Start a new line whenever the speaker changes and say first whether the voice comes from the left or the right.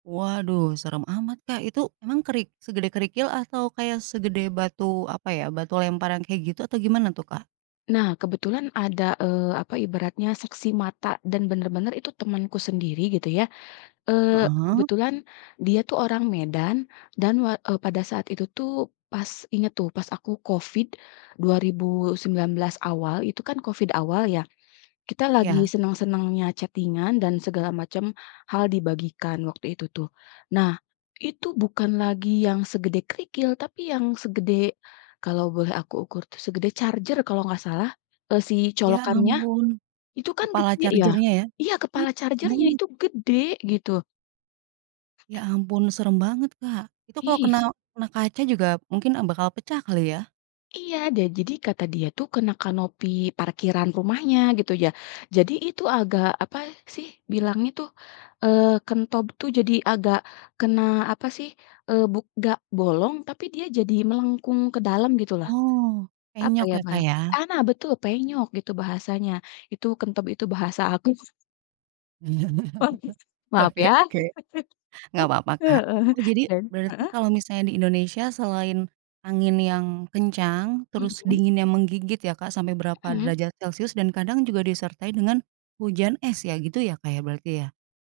right: Waduh, serem amat, Kak. Itu emang kerik segede kerikil atau kayak segede batu apa ya, batu lemparan kayak gitu atau gimana tuh, Kak?
left: Nah, kebetulan ada, eee, apa ibaratnya saksi mata dan bener-bener itu temenku sendiri gitu ya. Eee,
right: Heeh.
left: kebetulan dia tuh orang Medan dan wa eee, pada saat itu tuh, pas inget tuh, pas aku COVID 2019 awal, itu kan COVID awal ya, kita lagi
right: Ya.
left: seneng-senengnya chatting-an dan segala macam, hal dibagikan waktu itu tuh. Nah, itu bukan lagi yang segede kerikil tapi yang segede kalau boleh aku ukur tuh segede charger kalau nggak salah, eee, si
right: Ya
left: colokannya
right: ampun,
left: itu kan
right: kepala
left: gede ya.
right: charger-nya ya.
left: Iya
right: Ih,
left: kepala charger-nya
right: banget.
left: itu gede, gitu.
right: Ya ampun, serem banget, Kak. Itu kalau kena
left: Is.
right: kena kaca juga mungkin a bakal pecah kali ya.
left: Iya, da jadi kata dia tuh kena kanopi parkiran rumahnya gitu ya. Jadi itu agak apa sih bilangnya tuh, eee, kentob tuh jadi agak kena apa sih, eee, buk nggak bolong tapi dia jadi melengkung ke dalam gitulah.
right: Oh,
left: Apa
right: penyok
left: ya
right: ya, Kak,
left: bahasa
right: ya.
left: ah, nah betul penyok gitu bahasanya. Itu kentob itu bahasa apa si [unintelligible] Maaf
right: Oke
left: ya.
right: oke. Nggak papa,
left: E
right: Kak.
left: Heeh.
right: Oh jadi
left: Dan
right: berarti
left: heeh?
right: kalau misalnya di Indonesia selain angin yang kencang terus
left: Mmm.
right: dinginnya menggigit ya, Kak, sampai berapa
left: Mmm.
right: derajat celsius dan kadang juga disertai dengan hujan es ya gitu ya, Kak, berarti ya?